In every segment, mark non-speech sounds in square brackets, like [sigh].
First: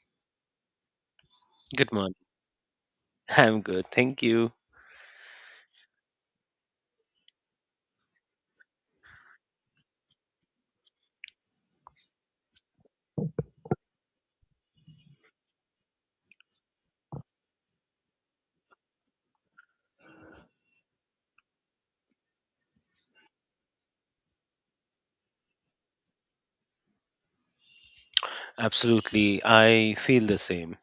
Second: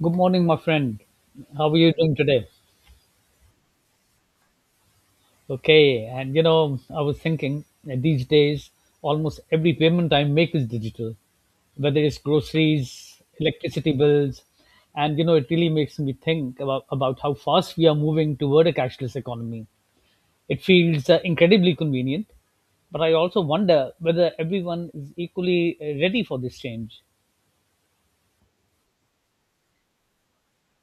Good morning, my friend. How are Good you morning. doing today? [laughs] I'm good. Thank you. Okay, I was thinking that these days almost every payment I make is digital, whether it's groceries, electricity bills, and it really makes me think about how fast we are moving toward a cashless economy. It feels incredibly convenient, but I also wonder whether everyone is equally ready for this change. Absolutely. I feel the same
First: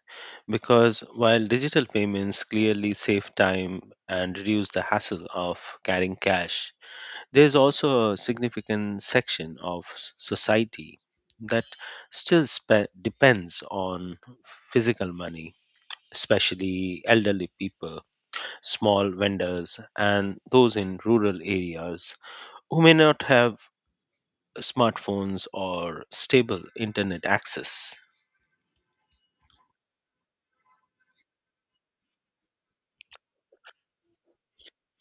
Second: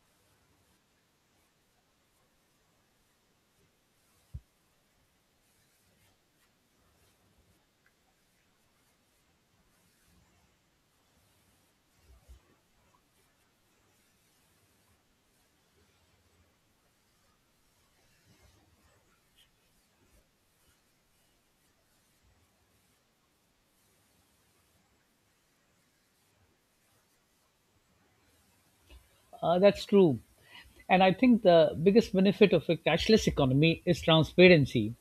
because while digital payments clearly save time and reduce the hassle of carrying cash, there's also a significant section of society that still depends on physical money, especially elderly people, small vendors, and those in rural areas who may not have smartphones or stable internet access. That's true. And I think the biggest benefit of a cashless economy is transparency.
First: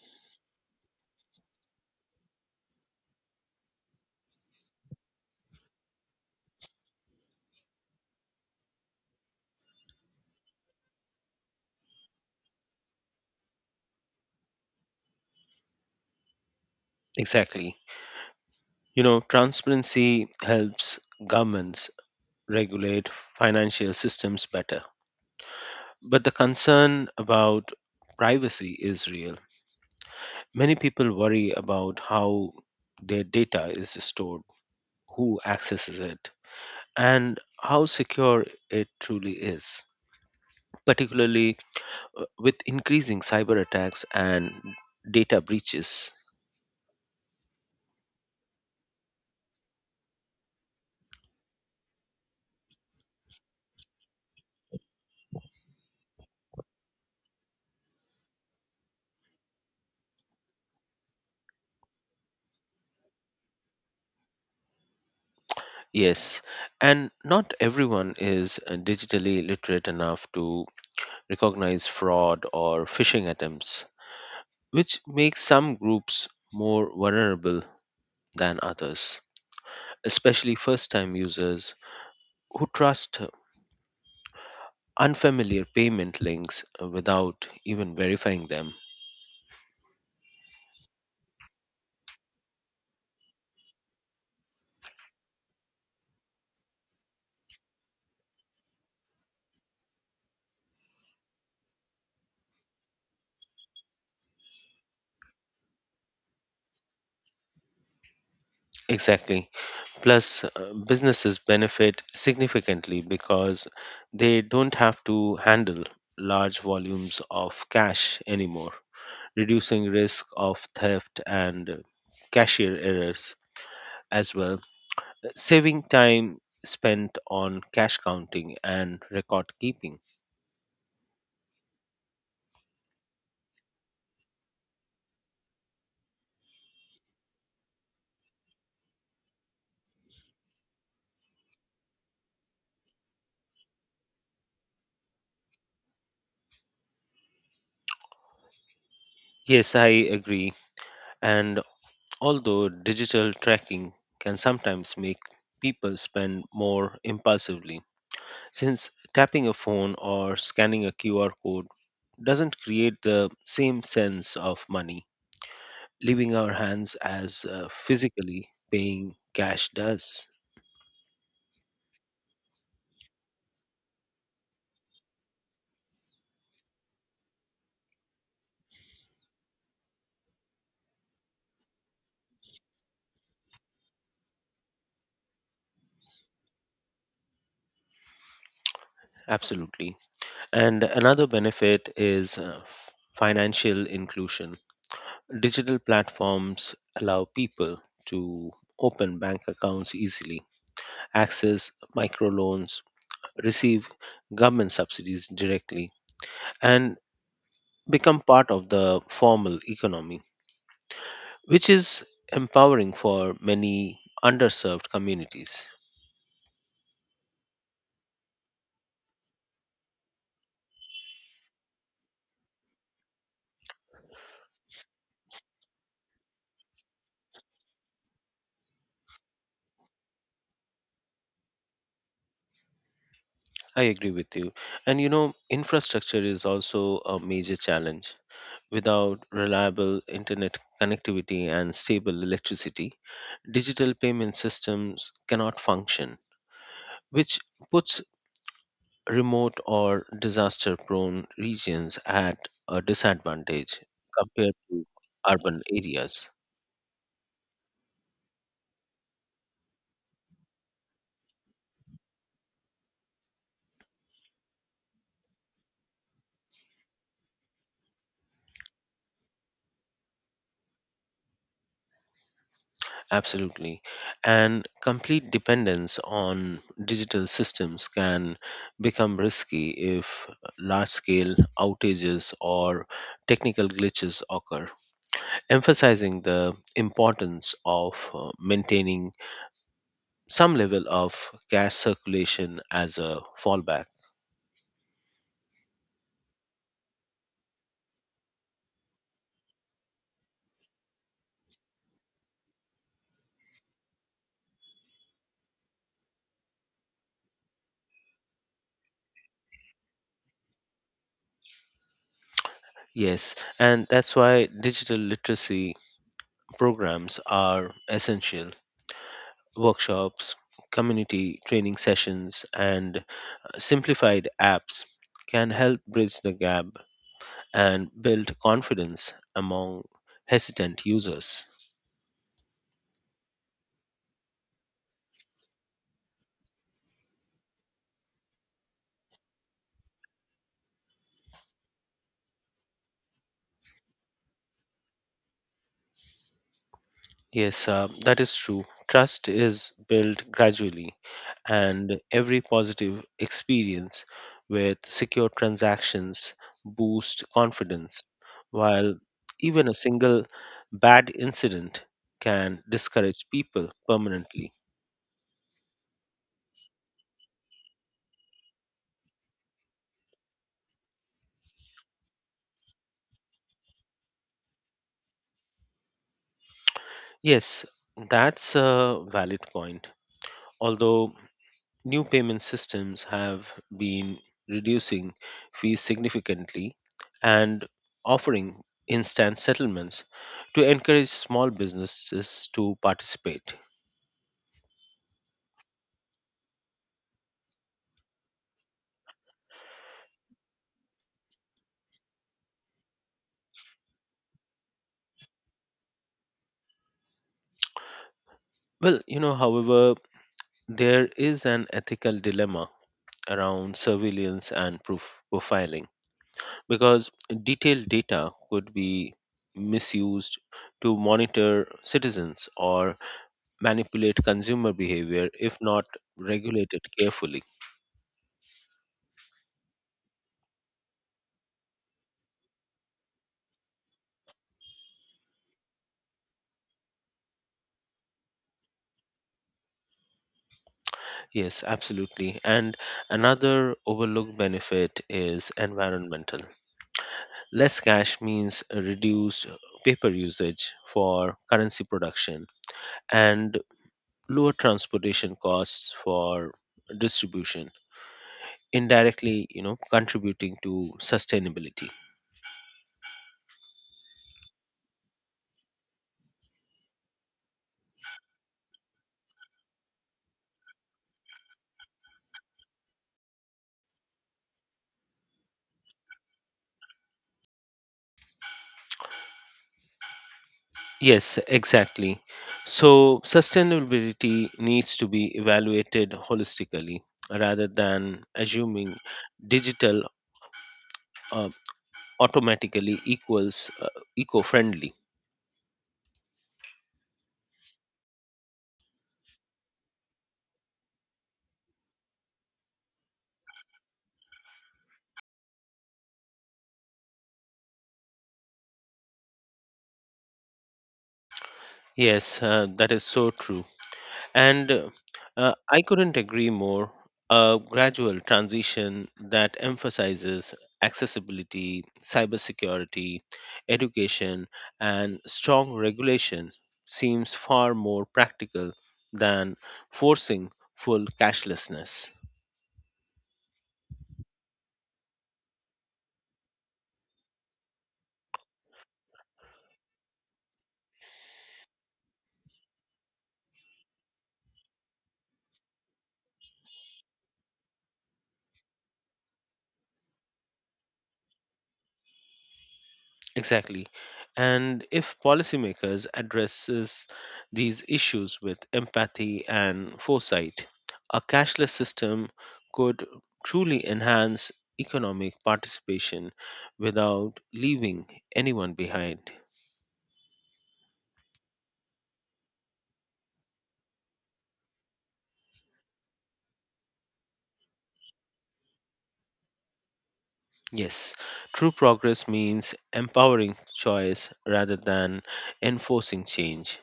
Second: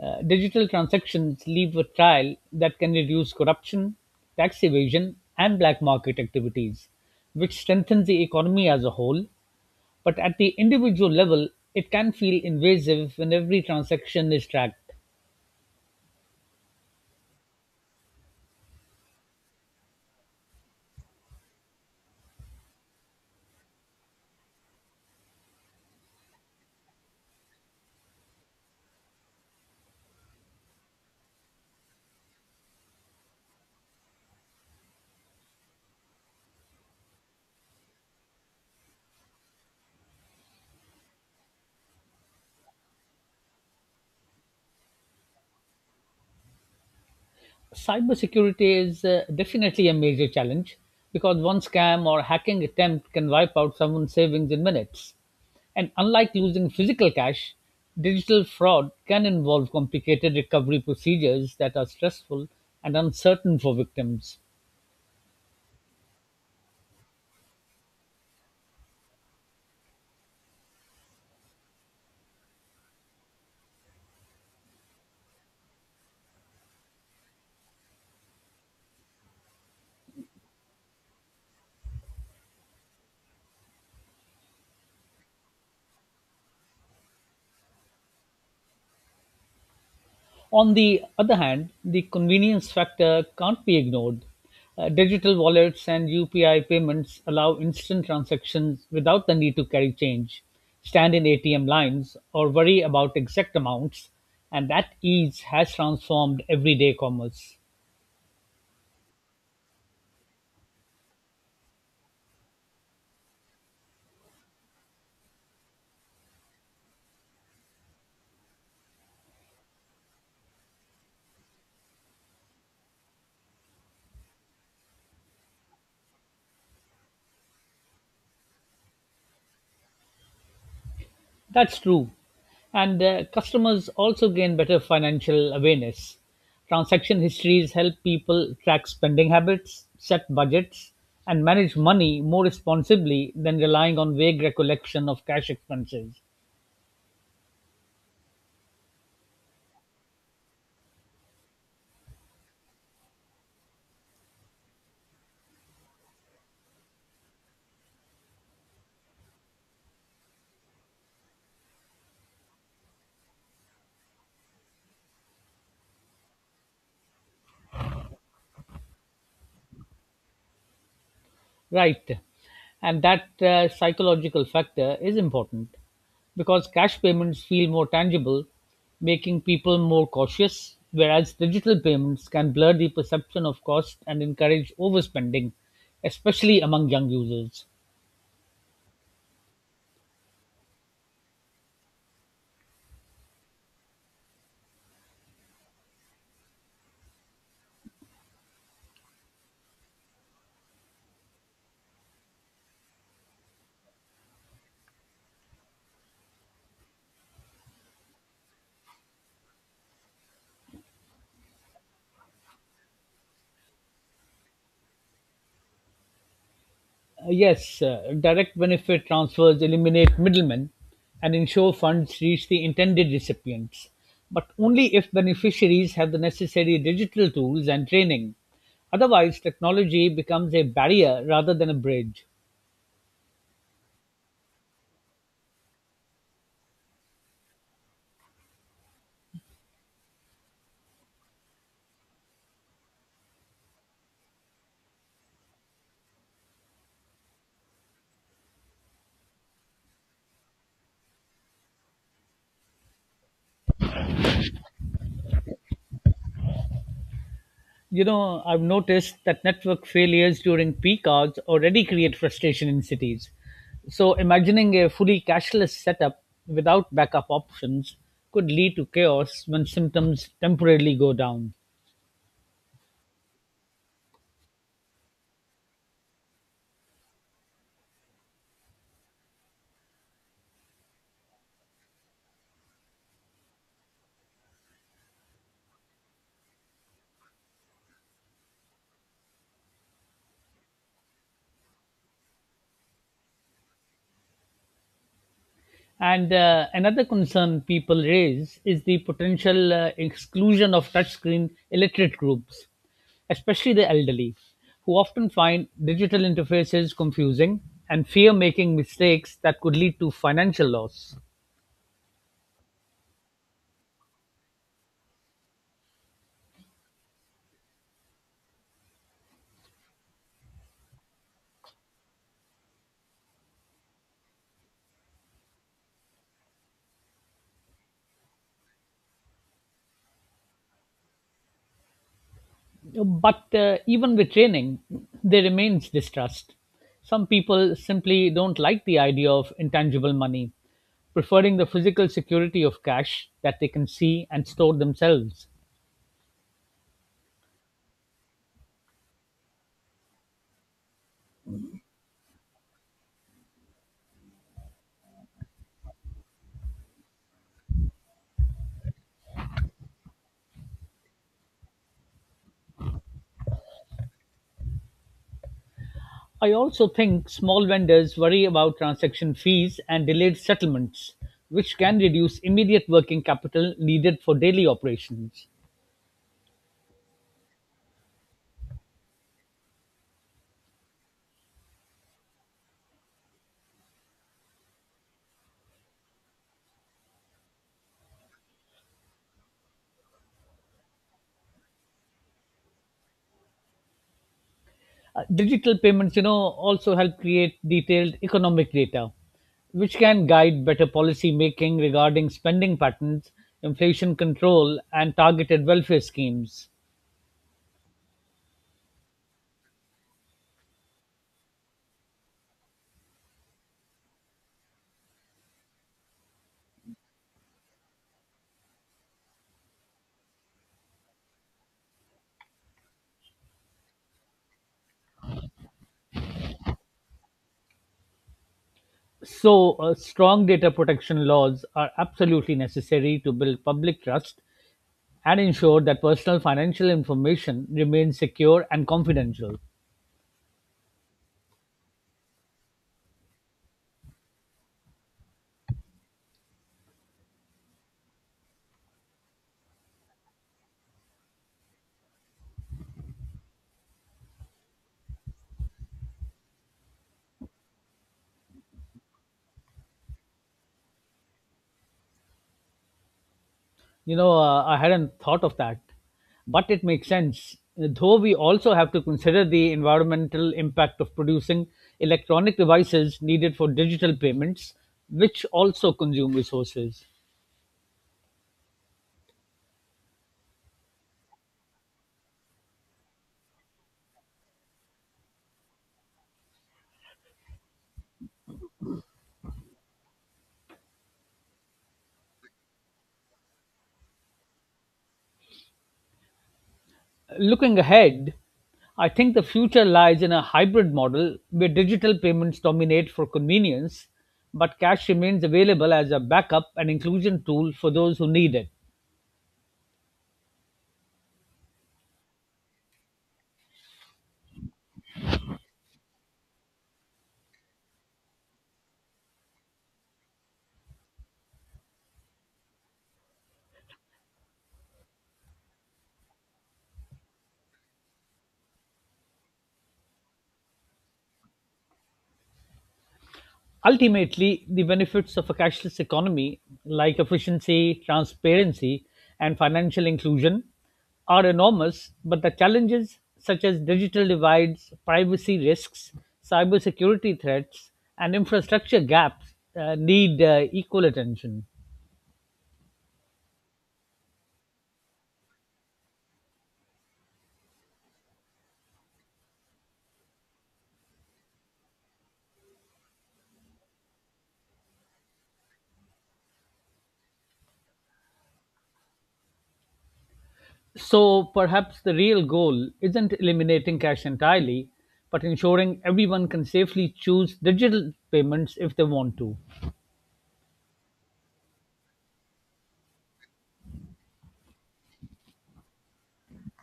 Digital transactions leave a trail that can reduce corruption, tax evasion, and black market activities, which strengthens the economy as a whole. But at the individual level, it can feel invasive when every transaction is tracked. Exactly. You know, transparency helps governments regulate financial systems better. But the concern about privacy is real. Many people worry about how their data is stored, who accesses it, and how secure it truly is, particularly with increasing cyber attacks and data breaches. Cybersecurity is definitely a major challenge because one scam or hacking attempt can wipe out someone's savings in minutes. And unlike losing physical cash, digital fraud can involve complicated recovery procedures that are stressful and uncertain for victims. Yes, and not everyone is digitally literate enough to recognize fraud or phishing attempts, which makes some groups more vulnerable than others, especially first time users who trust unfamiliar payment links without even verifying them. On the other hand, the convenience factor can't be ignored. Digital wallets and UPI payments allow instant transactions without the need to carry change, stand in ATM lines, or worry about exact amounts, and that ease has transformed everyday commerce. Exactly. Plus, businesses benefit significantly because they don't have to handle large volumes of cash anymore, reducing risk of theft and cashier errors as well, saving time spent on cash counting and record keeping. That's true. And customers also gain better financial awareness. Transaction histories help people track spending habits, set budgets, and manage money more responsibly than relying on vague recollection of cash expenses. Yes, I agree. And although digital tracking can sometimes make people spend more impulsively, since tapping a phone or scanning a QR code doesn't create the same sense of money leaving our hands as physically paying cash does. Right. And that psychological factor is important because cash payments feel more tangible, making people more cautious, whereas digital payments can blur the perception of cost and encourage overspending, especially among young users. Absolutely. And another benefit is financial inclusion. Digital platforms allow people to open bank accounts easily, access microloans, receive government subsidies directly, and become part of the formal economy, which is empowering for many underserved communities. Yes, direct benefit transfers eliminate middlemen and ensure funds reach the intended recipients, but only if beneficiaries have the necessary digital tools and training. Otherwise, technology becomes a barrier rather than a bridge. I agree with you. And you know, infrastructure is also a major challenge. Without reliable internet connectivity and stable electricity, digital payment systems cannot function, which puts remote or disaster prone regions at a disadvantage compared to urban areas. You know, I've noticed that network failures during peak hours already create frustration in cities. So, imagining a fully cashless setup without backup options could lead to chaos when symptoms temporarily go down. Absolutely. And complete dependence on digital systems can become risky if large scale outages or technical glitches occur, emphasizing the importance of maintaining some level of cash circulation as a fallback. And another concern people raise is the potential exclusion of touchscreen illiterate groups, especially the elderly, who often find digital interfaces confusing and fear making mistakes that could lead to financial loss. Yes, and that's why digital literacy programs are essential. Workshops, community training sessions, and simplified apps can help bridge the gap and build confidence among hesitant users. But even with training, there remains distrust. Some people simply don't like the idea of intangible money, preferring the physical security of cash that they can see and store themselves. Yes, that is true. Trust is built gradually, and every positive experience with secure transactions boosts confidence, while even a single bad incident can discourage people permanently. I also think small vendors worry about transaction fees and delayed settlements, which can reduce immediate working capital needed for daily operations. Yes, that's a valid point. Although new payment systems have been reducing fees significantly and offering instant settlements to encourage small businesses to participate. Digital payments, also help create detailed economic data, which can guide better policy making regarding spending patterns, inflation control, and targeted welfare schemes. Well, you know, however, there is an ethical dilemma around surveillance and proof profiling because detailed data could be misused to monitor citizens or manipulate consumer behavior if not regulated carefully. So, strong data protection laws are absolutely necessary to build public trust and ensure that personal financial information remains secure and confidential. Yes, absolutely. And another overlooked benefit is environmental. Less cash means a reduced paper usage for currency production and lower transportation costs for distribution, indirectly, you know, contributing to sustainability. I hadn't thought of that, but it makes sense. Though we also have to consider the environmental impact of producing electronic devices needed for digital payments, which also consume resources. Yes, exactly. So sustainability needs to be evaluated holistically rather than assuming digital uh, automatically equals eco friendly. Looking ahead, I think the future lies in a hybrid model where digital payments dominate for convenience, but cash remains available as a backup and inclusion tool for those who need it. Yes, that is so true. And I couldn't agree more. A gradual transition that emphasizes accessibility, cybersecurity, education, and strong regulation seems far more practical than forcing full cashlessness. Ultimately, the benefits of a cashless economy, like efficiency, transparency, and financial inclusion, are enormous, but the challenges, such as digital divides, privacy risks, cybersecurity threats, and infrastructure gaps, need equal attention. Exactly. And if policymakers addresses these issues with empathy and foresight, a cashless system could truly enhance economic participation without leaving anyone behind. So perhaps the real goal isn't eliminating cash entirely, but ensuring everyone can safely choose digital payments if they want to. Yes, true progress means empowering choice rather than enforcing change,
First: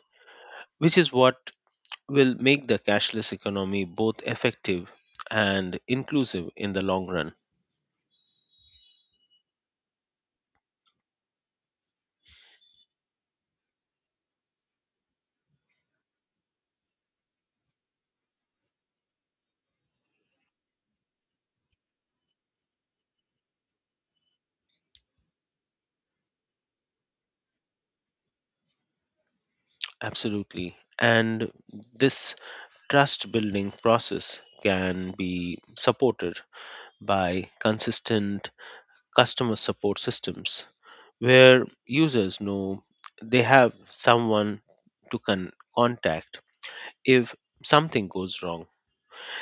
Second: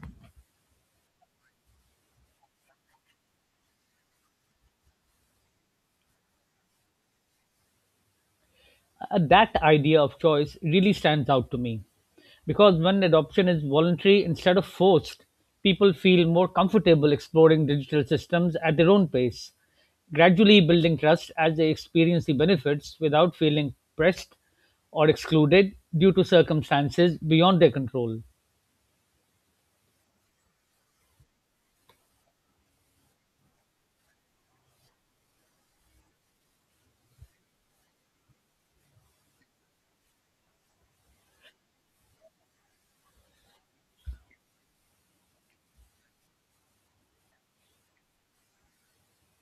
which is what will make the cashless economy both effective and inclusive in the long run. That idea of choice really stands out to me because when adoption is voluntary instead of forced, people feel more comfortable exploring digital systems at their own pace, gradually building trust as they experience the benefits without feeling pressed or excluded due to circumstances beyond their control. Absolutely. And this trust building process can be supported by consistent customer support systems where users know they have someone to contact if something goes wrong.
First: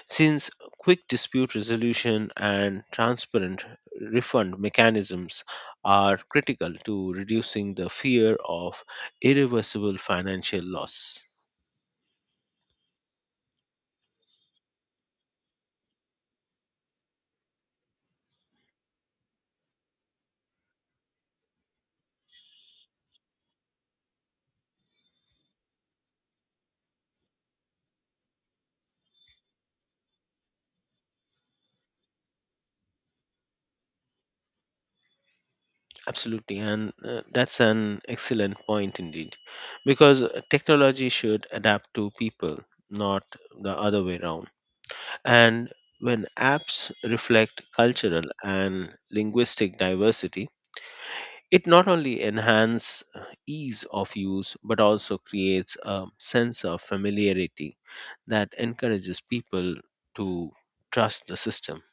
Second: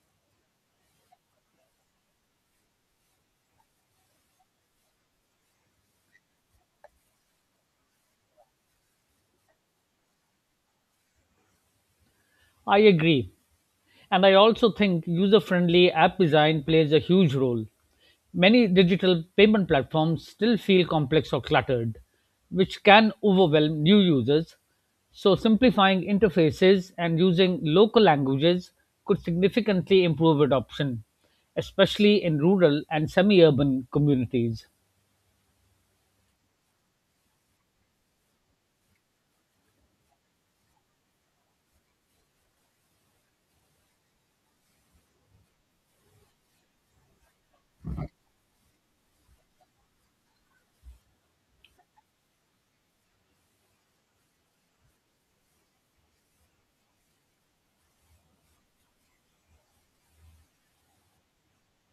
Since quick dispute resolution and transparent refund mechanisms are critical to reducing the fear of irreversible financial loss. I agree. And I also think user friendly app design plays a huge role. Many digital payment platforms still feel complex or cluttered, which can overwhelm new users. So, simplifying interfaces and using local languages could significantly improve adoption, especially in rural and semi urban communities. Absolutely, and that's an excellent point indeed, because technology should adapt to people, not the other way around. And when apps reflect cultural and linguistic diversity, it not only enhances ease of use but also creates a sense of familiarity that encourages people to trust the system.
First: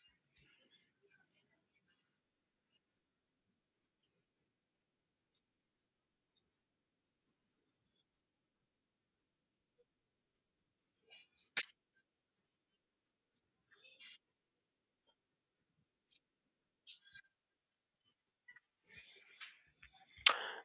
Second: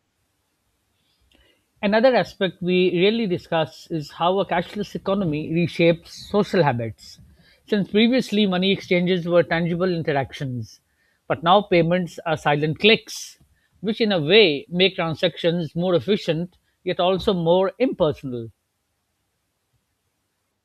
Another aspect we rarely discuss is how a cashless economy reshapes social habits. Since previously money exchanges were tangible interactions, but now payments are silent clicks, which in a way make transactions more efficient yet also more impersonal.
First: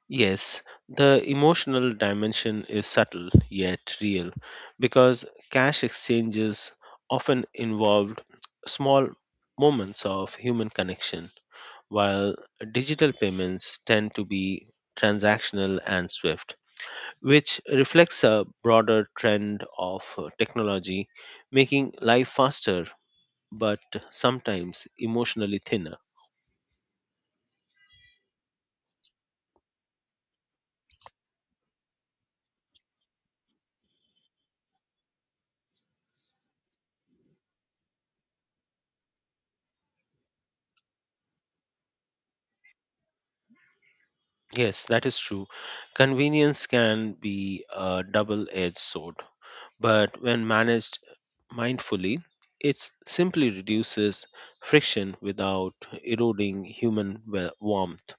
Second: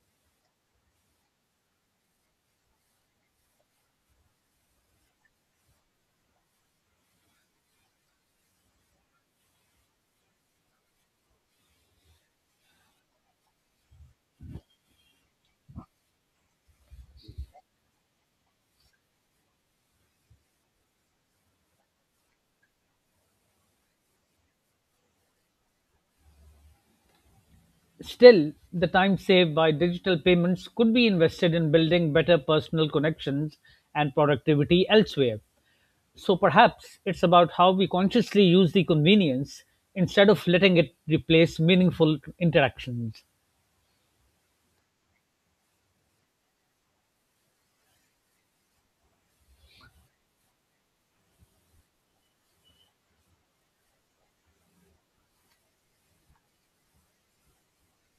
Yes, the emotional dimension is subtle yet real because cash exchanges often involved small moments of human connection, while digital payments tend to be transactional and swift, which reflects a broader trend of technology making life faster but sometimes emotionally thinner. Still, the time saved by digital payments could be invested in building better personal connections and productivity elsewhere. So perhaps it's about how we consciously use the convenience instead of letting it replace meaningful interactions. Yes, that is true. Convenience can be a double edged sword, but when managed mindfully, it simply reduces friction without eroding human warmth,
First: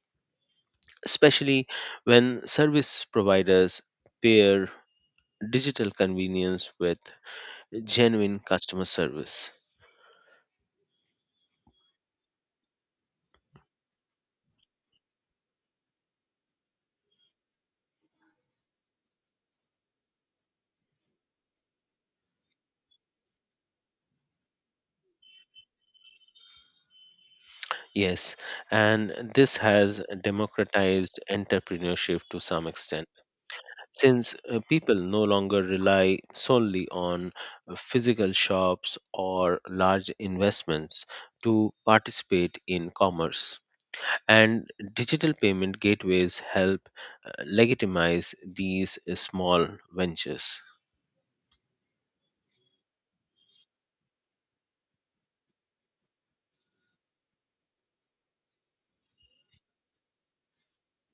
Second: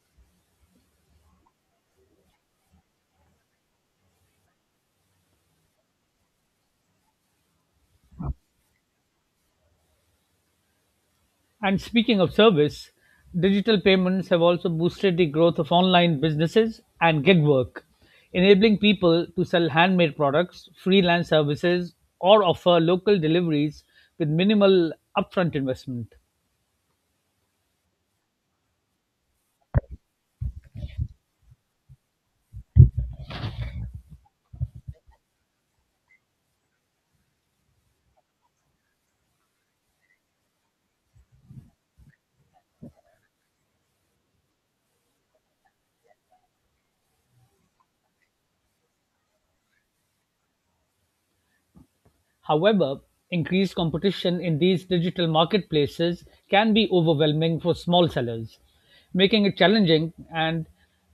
especially when service providers pair digital convenience with genuine customer service. And speaking of service, digital payments have also boosted the growth of online businesses and gig work, enabling people to sell handmade products, freelance services, or offer local deliveries with minimal upfront investment. Yes, and this has democratized entrepreneurship to some extent, since people no longer rely solely on physical shops or large investments to participate in commerce. And digital payment gateways help legitimize these small ventures. However, increased competition in these digital marketplaces can be overwhelming for small sellers, making it challenging and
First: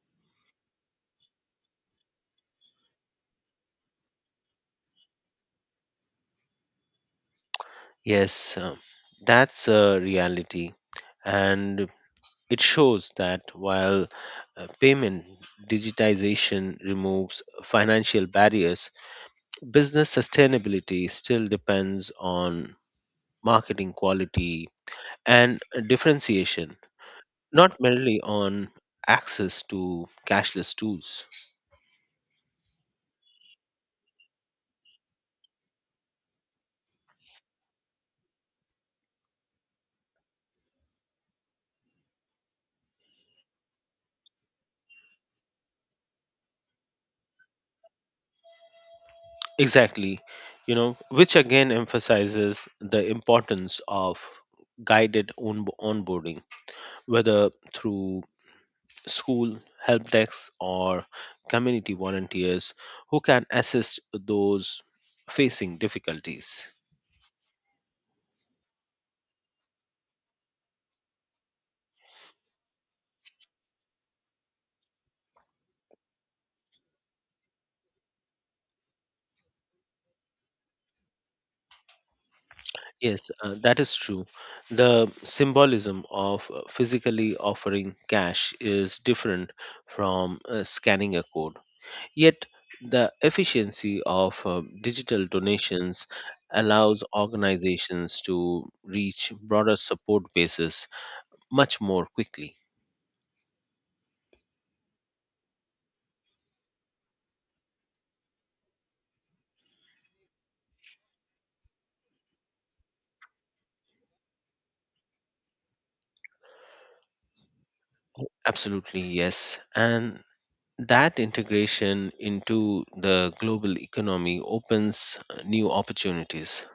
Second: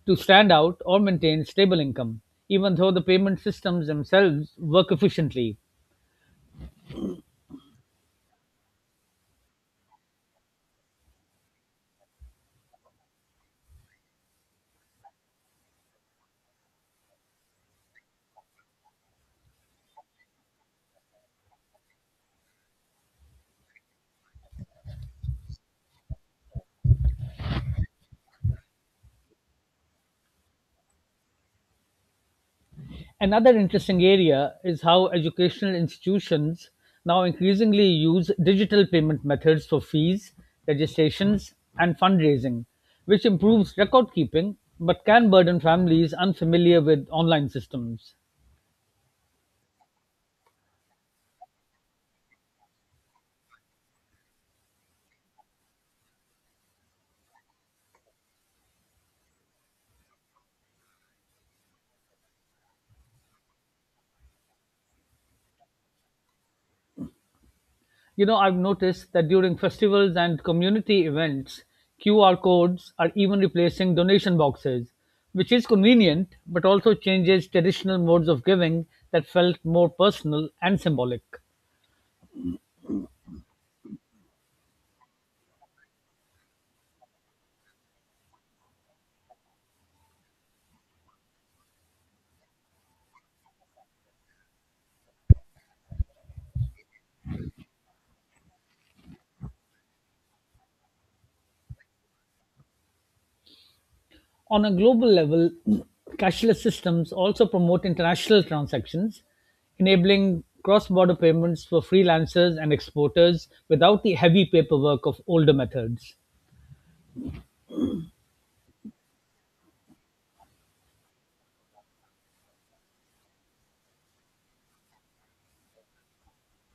to stand out or maintain stable income, even though the payment systems themselves work efficiently. Yes, that's a reality. And it shows that while payment digitization removes financial barriers, business sustainability still depends on marketing quality and differentiation, not merely on access to cashless tools. Another interesting area is how educational institutions now increasingly use digital payment methods for fees, registrations, and fundraising, which improves record keeping but can burden families unfamiliar with online systems. Exactly, you know, which again emphasizes the importance of guided onboarding, whether through school help desks or community volunteers who can assist those facing difficulties. You know, I've noticed that during festivals and community events, QR codes are even replacing donation boxes, which is convenient but also changes traditional modes of giving that felt more personal and symbolic. Yes, that is true. The symbolism of physically offering cash is different from scanning a code. Yet, the efficiency of digital donations allows organizations to reach broader support bases much more quickly. On a global level, [clears throat] cashless systems also promote international transactions, enabling cross border payments for freelancers and exporters without the heavy paperwork of older methods. Absolutely, yes. And that integration into the global economy opens new opportunities,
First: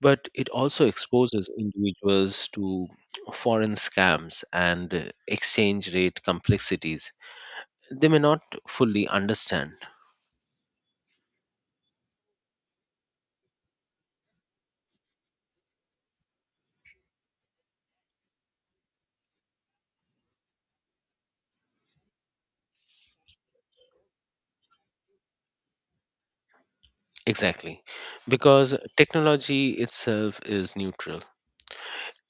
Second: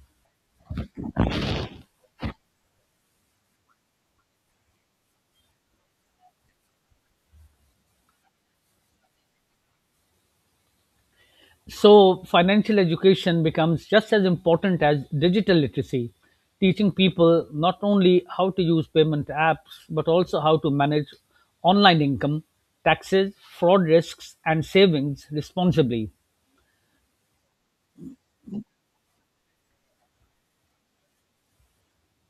but it also exposes individuals to foreign scams and exchange rate complexities they may not fully understand, So, financial education becomes just as important as digital literacy, teaching people not only how to use payment apps, but also how to manage online income, taxes, fraud risks, and savings responsibly. exactly because technology itself is neutral.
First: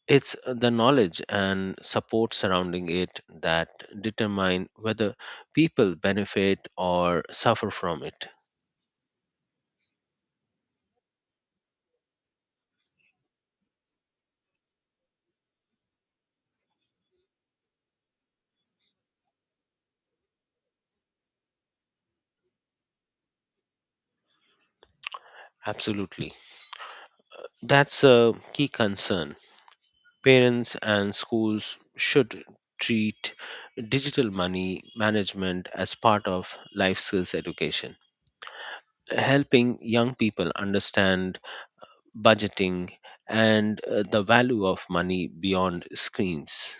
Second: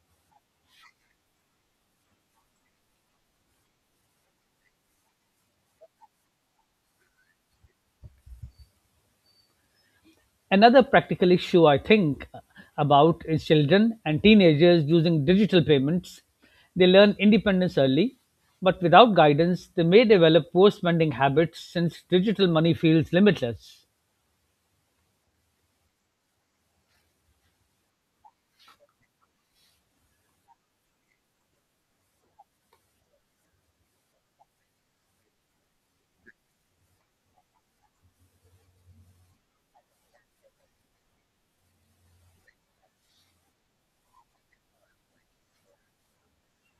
It's the knowledge and support surrounding it that determine whether people benefit or suffer from it. Another practical issue I think about is children and teenagers using digital payments. They learn independence early, but without guidance, they may develop poor spending habits since digital money feels limitless. Absolutely. That's a key concern. Parents and schools should treat digital money management as part of life skills education, helping young people understand budgeting and the value of money beyond screens.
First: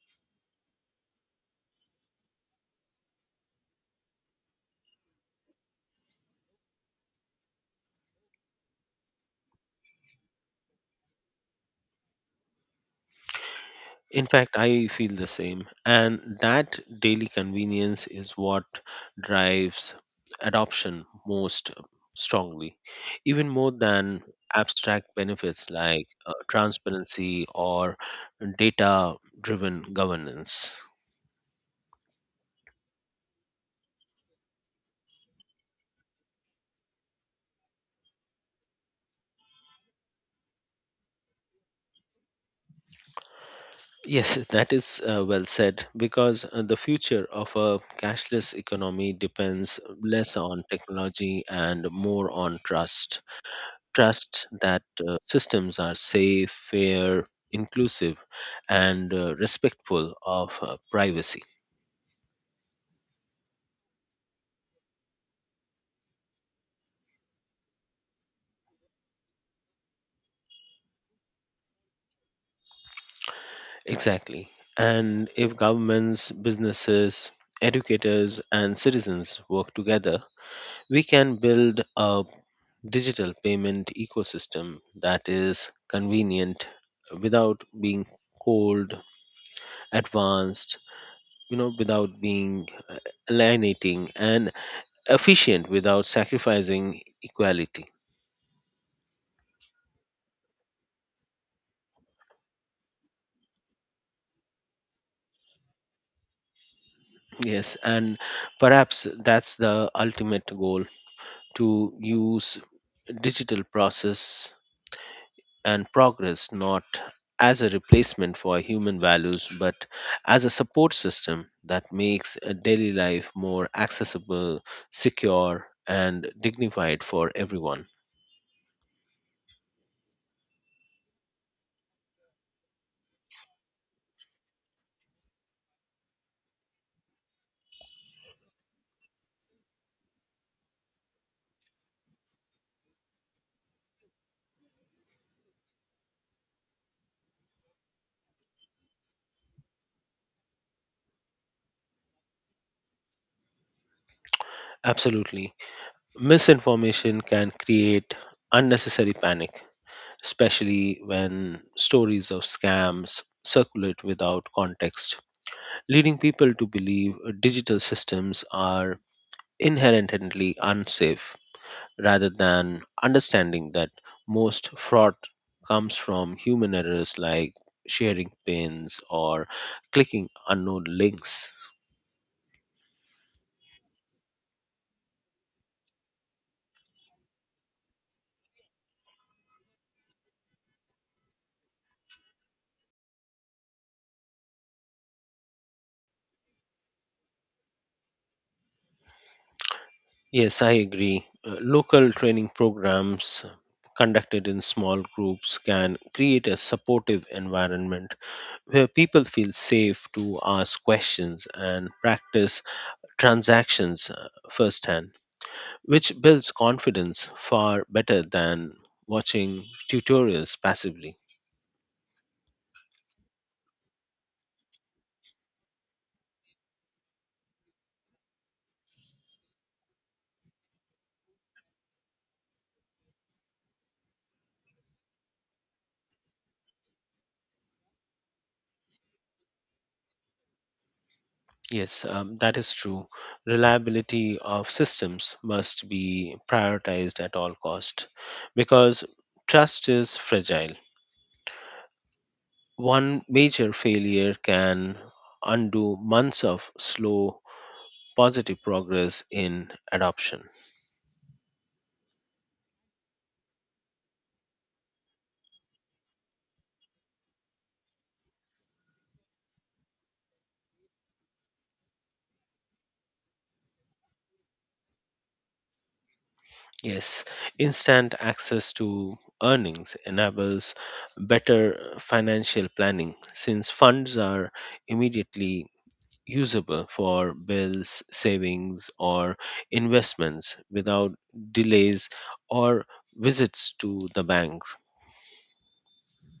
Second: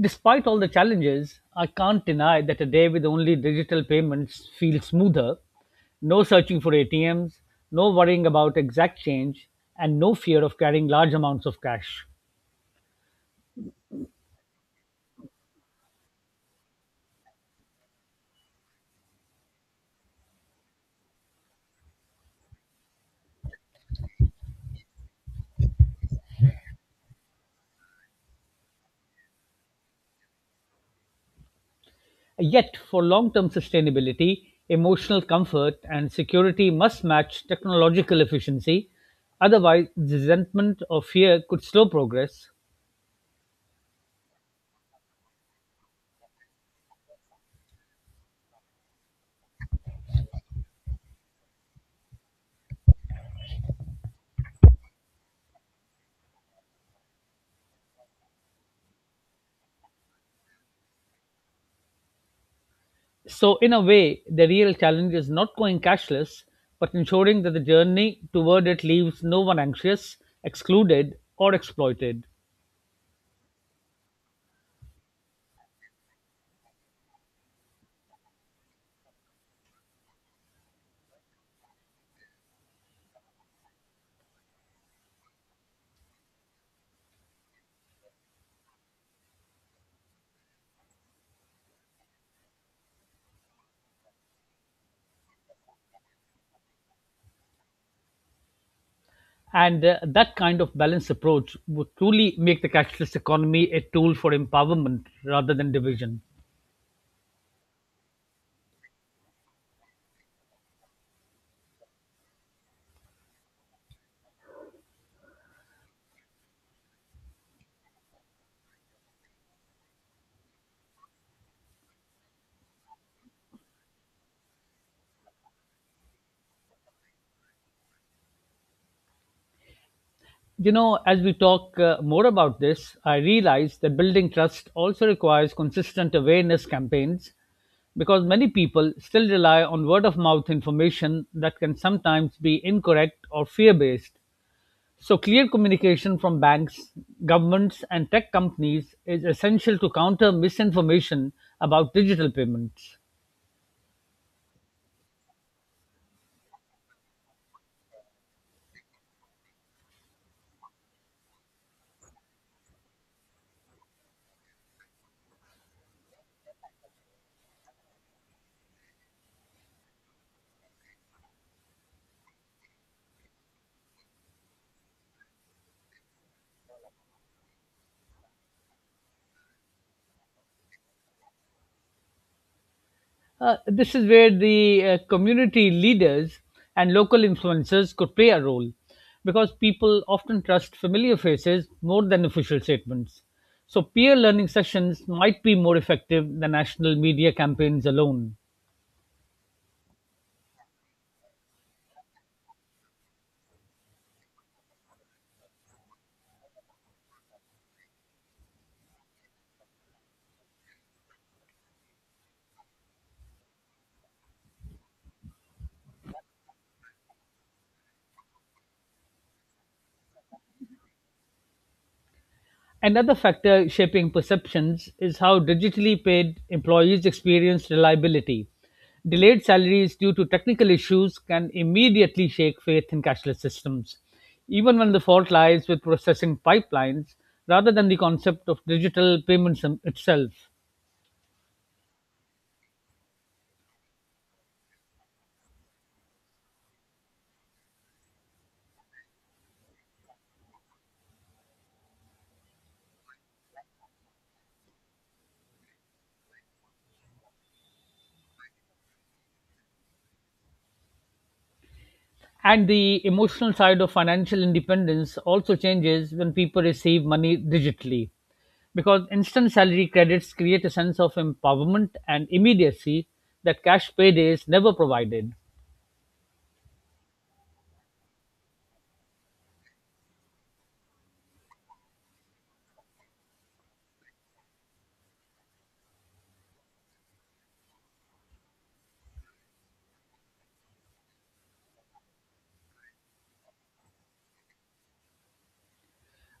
Despite all the challenges, I can't deny that a day with only digital payments feels smoother. No searching for ATMs, no worrying about exact change, and no fear of carrying large amounts of cash. In fact, I feel the same. And that daily convenience is what drives adoption most strongly, even more than abstract benefits like transparency or data driven governance. Yet, for long term sustainability, emotional comfort and security must match technological efficiency. Otherwise, resentment or fear could slow progress. Yes, [laughs] that is well said because the future of a cashless economy depends less on technology and more on trust. Trust that systems are safe, fair, inclusive, and respectful of privacy. So, in a way, the real challenge is not going cashless, but ensuring that the journey toward it leaves no one anxious, excluded, or exploited. Exactly. And if governments, businesses, educators, and citizens work together, we can build a digital payment ecosystem that is convenient without being cold, advanced, you know, without being alienating, and efficient without sacrificing equality. And that kind of balanced approach would truly make the cashless economy a tool for empowerment rather than division. Yes, and perhaps that's the ultimate goal, to use digital process and progress not as a replacement for human values but as a support system that makes daily life more accessible, secure, and dignified for everyone. As we talk more about this, I realize that building trust also requires consistent awareness campaigns because many people still rely on word of mouth information that can sometimes be incorrect or fear based. So, clear communication from banks, governments, and tech companies is essential to counter misinformation about digital payments. Absolutely. Misinformation can create unnecessary panic, especially when stories of scams circulate without context, leading people to believe digital systems are inherently unsafe rather than understanding that most fraud comes from human errors like sharing pins or clicking unknown links. This is where the community leaders and local influencers could play a role because people often trust familiar faces more than official statements. So, peer learning sessions might be more effective than national media campaigns alone. Yes, I agree. Local training programs conducted in small groups can create a supportive environment where people feel safe to ask questions and practice transactions firsthand, which builds confidence far better than watching tutorials passively. Another factor shaping perceptions is how digitally paid employees experience reliability. Delayed salaries due to technical issues can immediately shake faith in cashless systems, even when the fault lies with processing pipelines rather than the concept of digital payments itself. Yes, that is true. Reliability of systems must be prioritized at all cost because trust is fragile. One major failure can undo months of slow positive progress in adoption. And the emotional side of financial independence also changes when people receive money digitally. Because instant salary credits create a sense of empowerment and immediacy that cash paydays never provided. Yes, instant access to earnings enables better financial planning since funds are immediately usable for bills, savings, or investments without delays or visits to the banks.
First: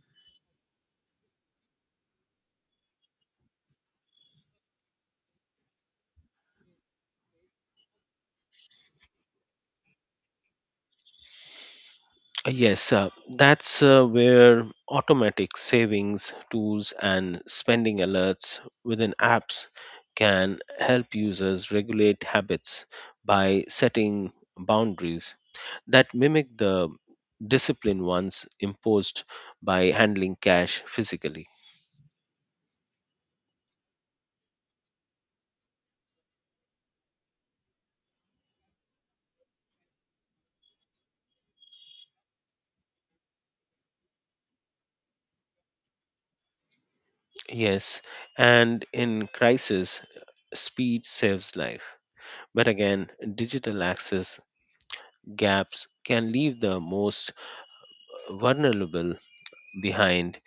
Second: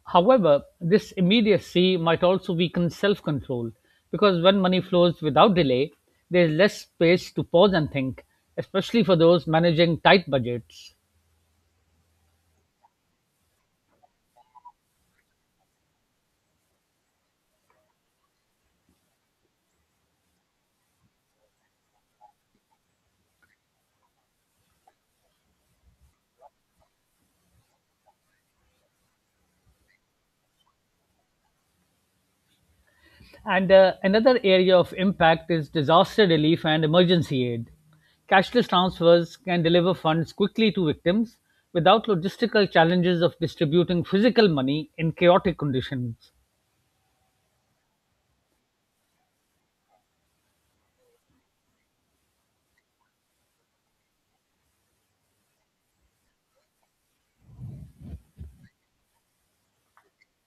However, this immediacy might also weaken self control because when money flows without delay, there is less space to pause and think, especially for those managing tight budgets. Yes, that's where automatic savings tools and spending alerts within apps can help users regulate habits by setting boundaries that mimic the discipline ones imposed by handling cash physically. And another area of impact is disaster relief and emergency aid. Cashless transfers can deliver funds quickly to victims without logistical challenges of distributing physical money in chaotic conditions, Yes, and in crisis, speed saves life. But again, digital access gaps can leave the most vulnerable behind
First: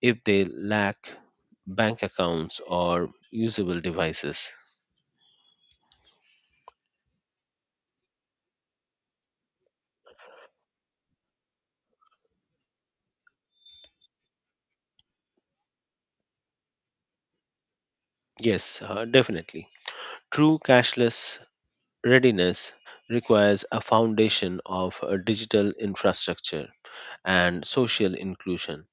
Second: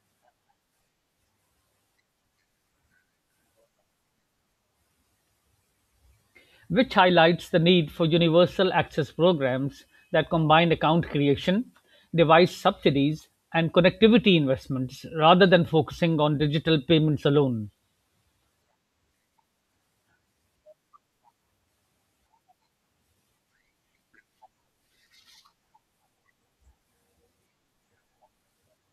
if they lack bank accounts or usable devices. which highlights the need for universal access programs that combine account creation, device subsidies, and connectivity investments rather than focusing on digital payments alone. Yes, definitely. True cashless readiness requires a foundation of a digital infrastructure and social inclusion,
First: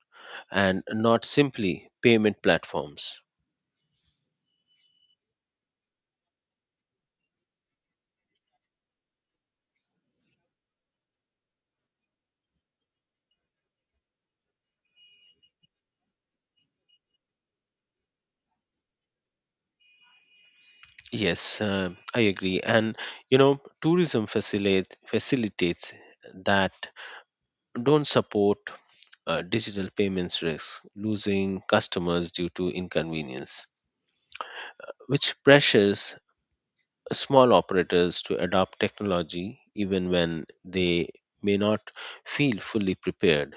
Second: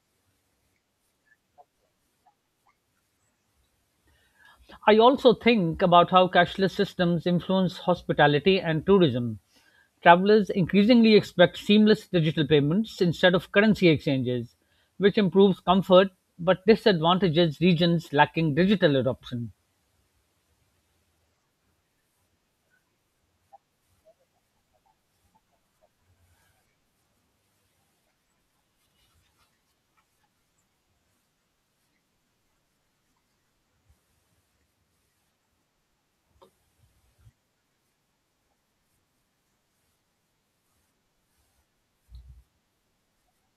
and not simply payment platforms. I also think about how cashless systems influence hospitality and tourism. Travelers increasingly expect seamless digital payments instead of currency exchanges, which improves comfort but disadvantages regions lacking digital adoption. Yes, I agree. And you know, tourism facilitates that don't support digital payments risk losing customers due to inconvenience, which pressures small operators to adopt technology even when they may not feel fully prepared.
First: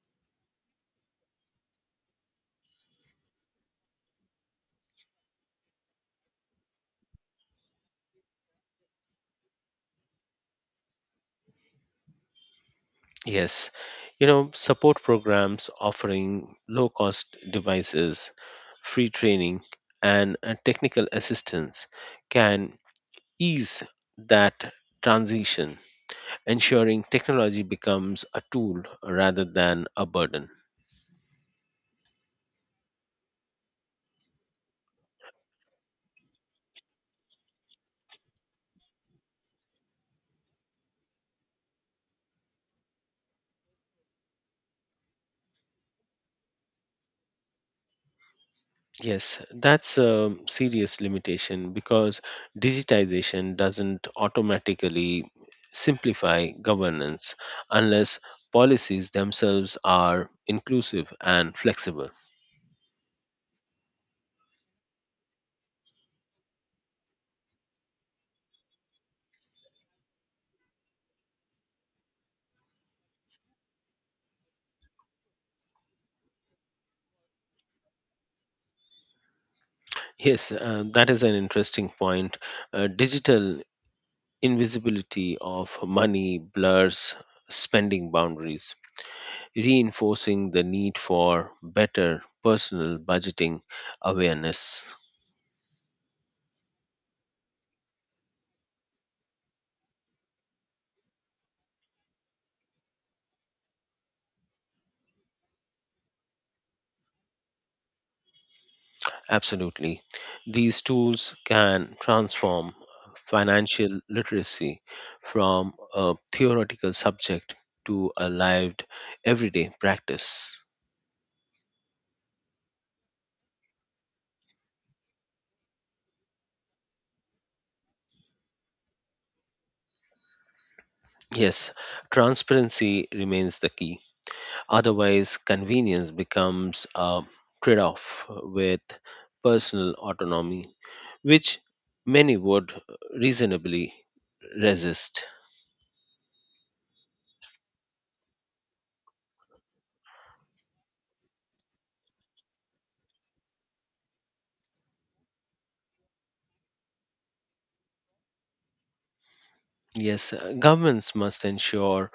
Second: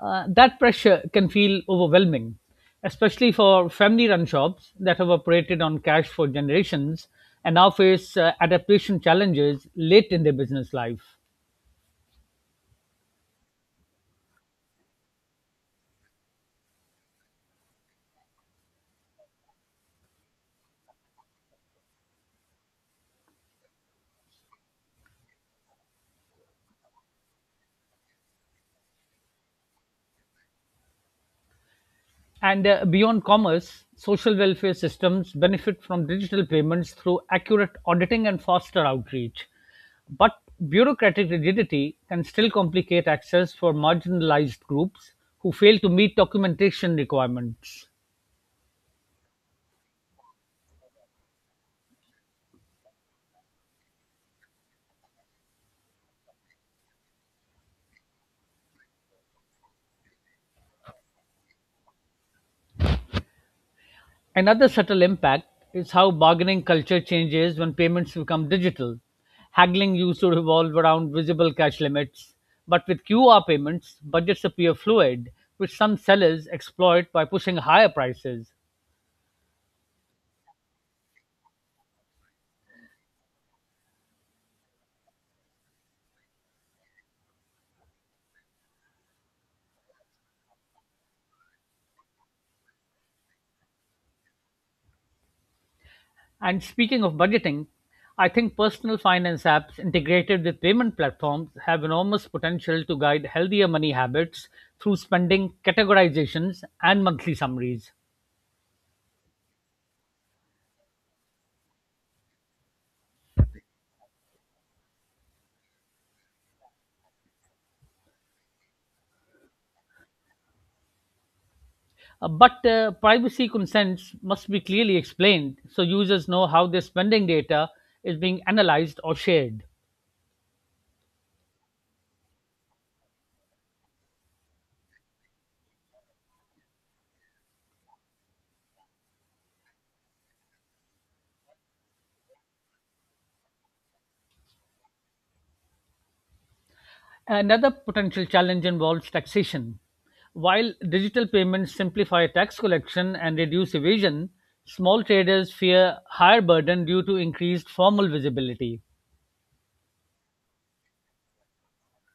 That pressure can feel overwhelming, especially for family run shops that have operated on cash for generations and now face adaptation challenges late in their business life. Yes, you know, support programs offering low cost devices, free training, and technical assistance can ease that transition, ensuring technology becomes a tool rather than a burden. And beyond commerce, social welfare systems benefit from digital payments through accurate auditing and faster outreach. But bureaucratic rigidity can still complicate access for marginalized groups who fail to meet documentation requirements. Yes, that's a serious limitation because digitization doesn't automatically simplify governance unless policies themselves are inclusive and flexible. Another subtle impact is how bargaining culture changes when payments become digital. Haggling used to revolve around visible cash limits, but with QR payments, budgets appear fluid, which some sellers exploit by pushing higher prices. Yes, that is an interesting point. Digital invisibility of money blurs spending boundaries, reinforcing the need for better personal budgeting awareness. And speaking of budgeting, I think personal finance apps integrated with payment platforms have enormous potential to guide healthier money habits through spending categorizations and monthly summaries. Absolutely. These tools can transform financial literacy from a theoretical subject to a lived everyday practice. But privacy consents must be clearly explained so users know how their spending data is being analyzed or shared. Yes, transparency remains the key. Otherwise, convenience becomes a trade off with personal autonomy, which many would reasonably resist. Another potential challenge involves taxation. While digital payments simplify tax collection and reduce evasion, small traders fear higher burden due to increased formal visibility. Yes, governments must ensure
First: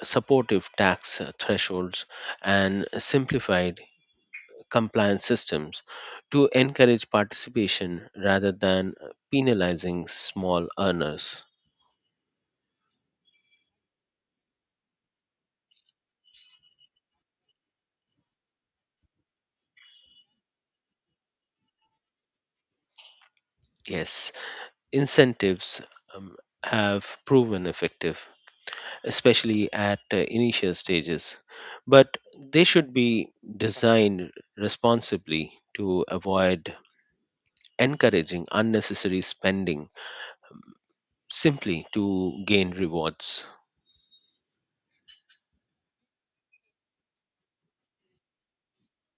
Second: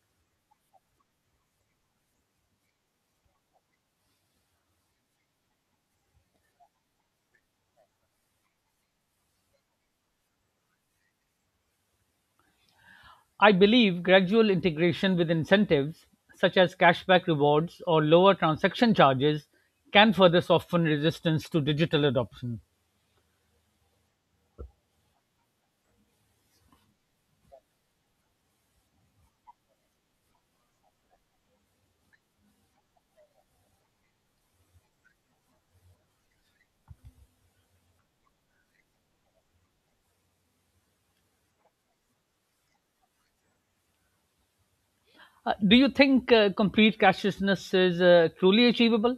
supportive tax thresholds and simplified compliance systems to encourage participation rather than penalizing small earners. I believe gradual integration with incentives, such as cashback rewards or lower transaction charges, can further soften resistance to digital adoption. Yes, incentives um, have proven effective, especially at initial stages, but they should be designed responsibly to avoid encouraging unnecessary spending simply to gain rewards. Do you think complete cashlessness is truly achievable,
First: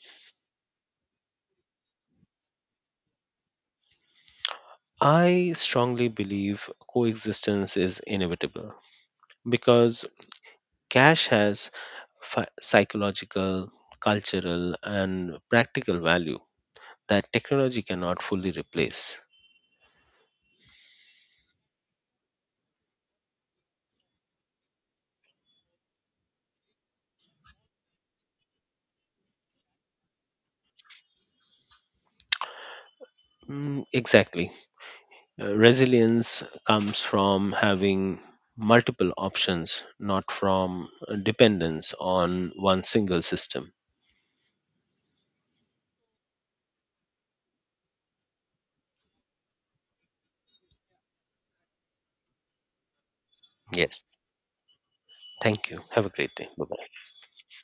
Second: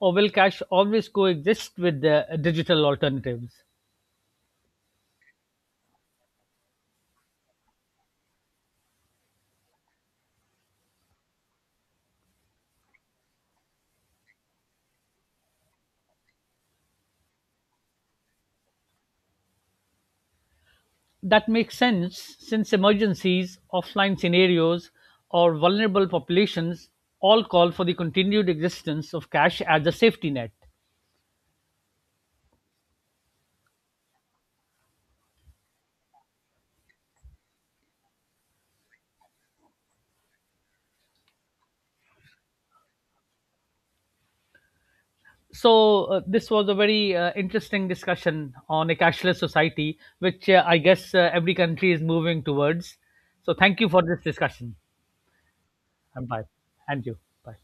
or will cash always coexist with the digital alternatives? I strongly believe coexistence is inevitable because cash has psychological, cultural, and practical value that technology cannot fully replace. That makes sense since emergencies, offline scenarios, or vulnerable populations all call for the continued existence of cash as a safety net. Mm, exactly. Resilience comes from having multiple options, not from dependence on one single system. So, this was a very interesting discussion on a cashless society, which I guess every country is moving towards. So, thank you Yes. for this discussion. Thank you. Have a And great bye. day. Bye bye. And you. Bye.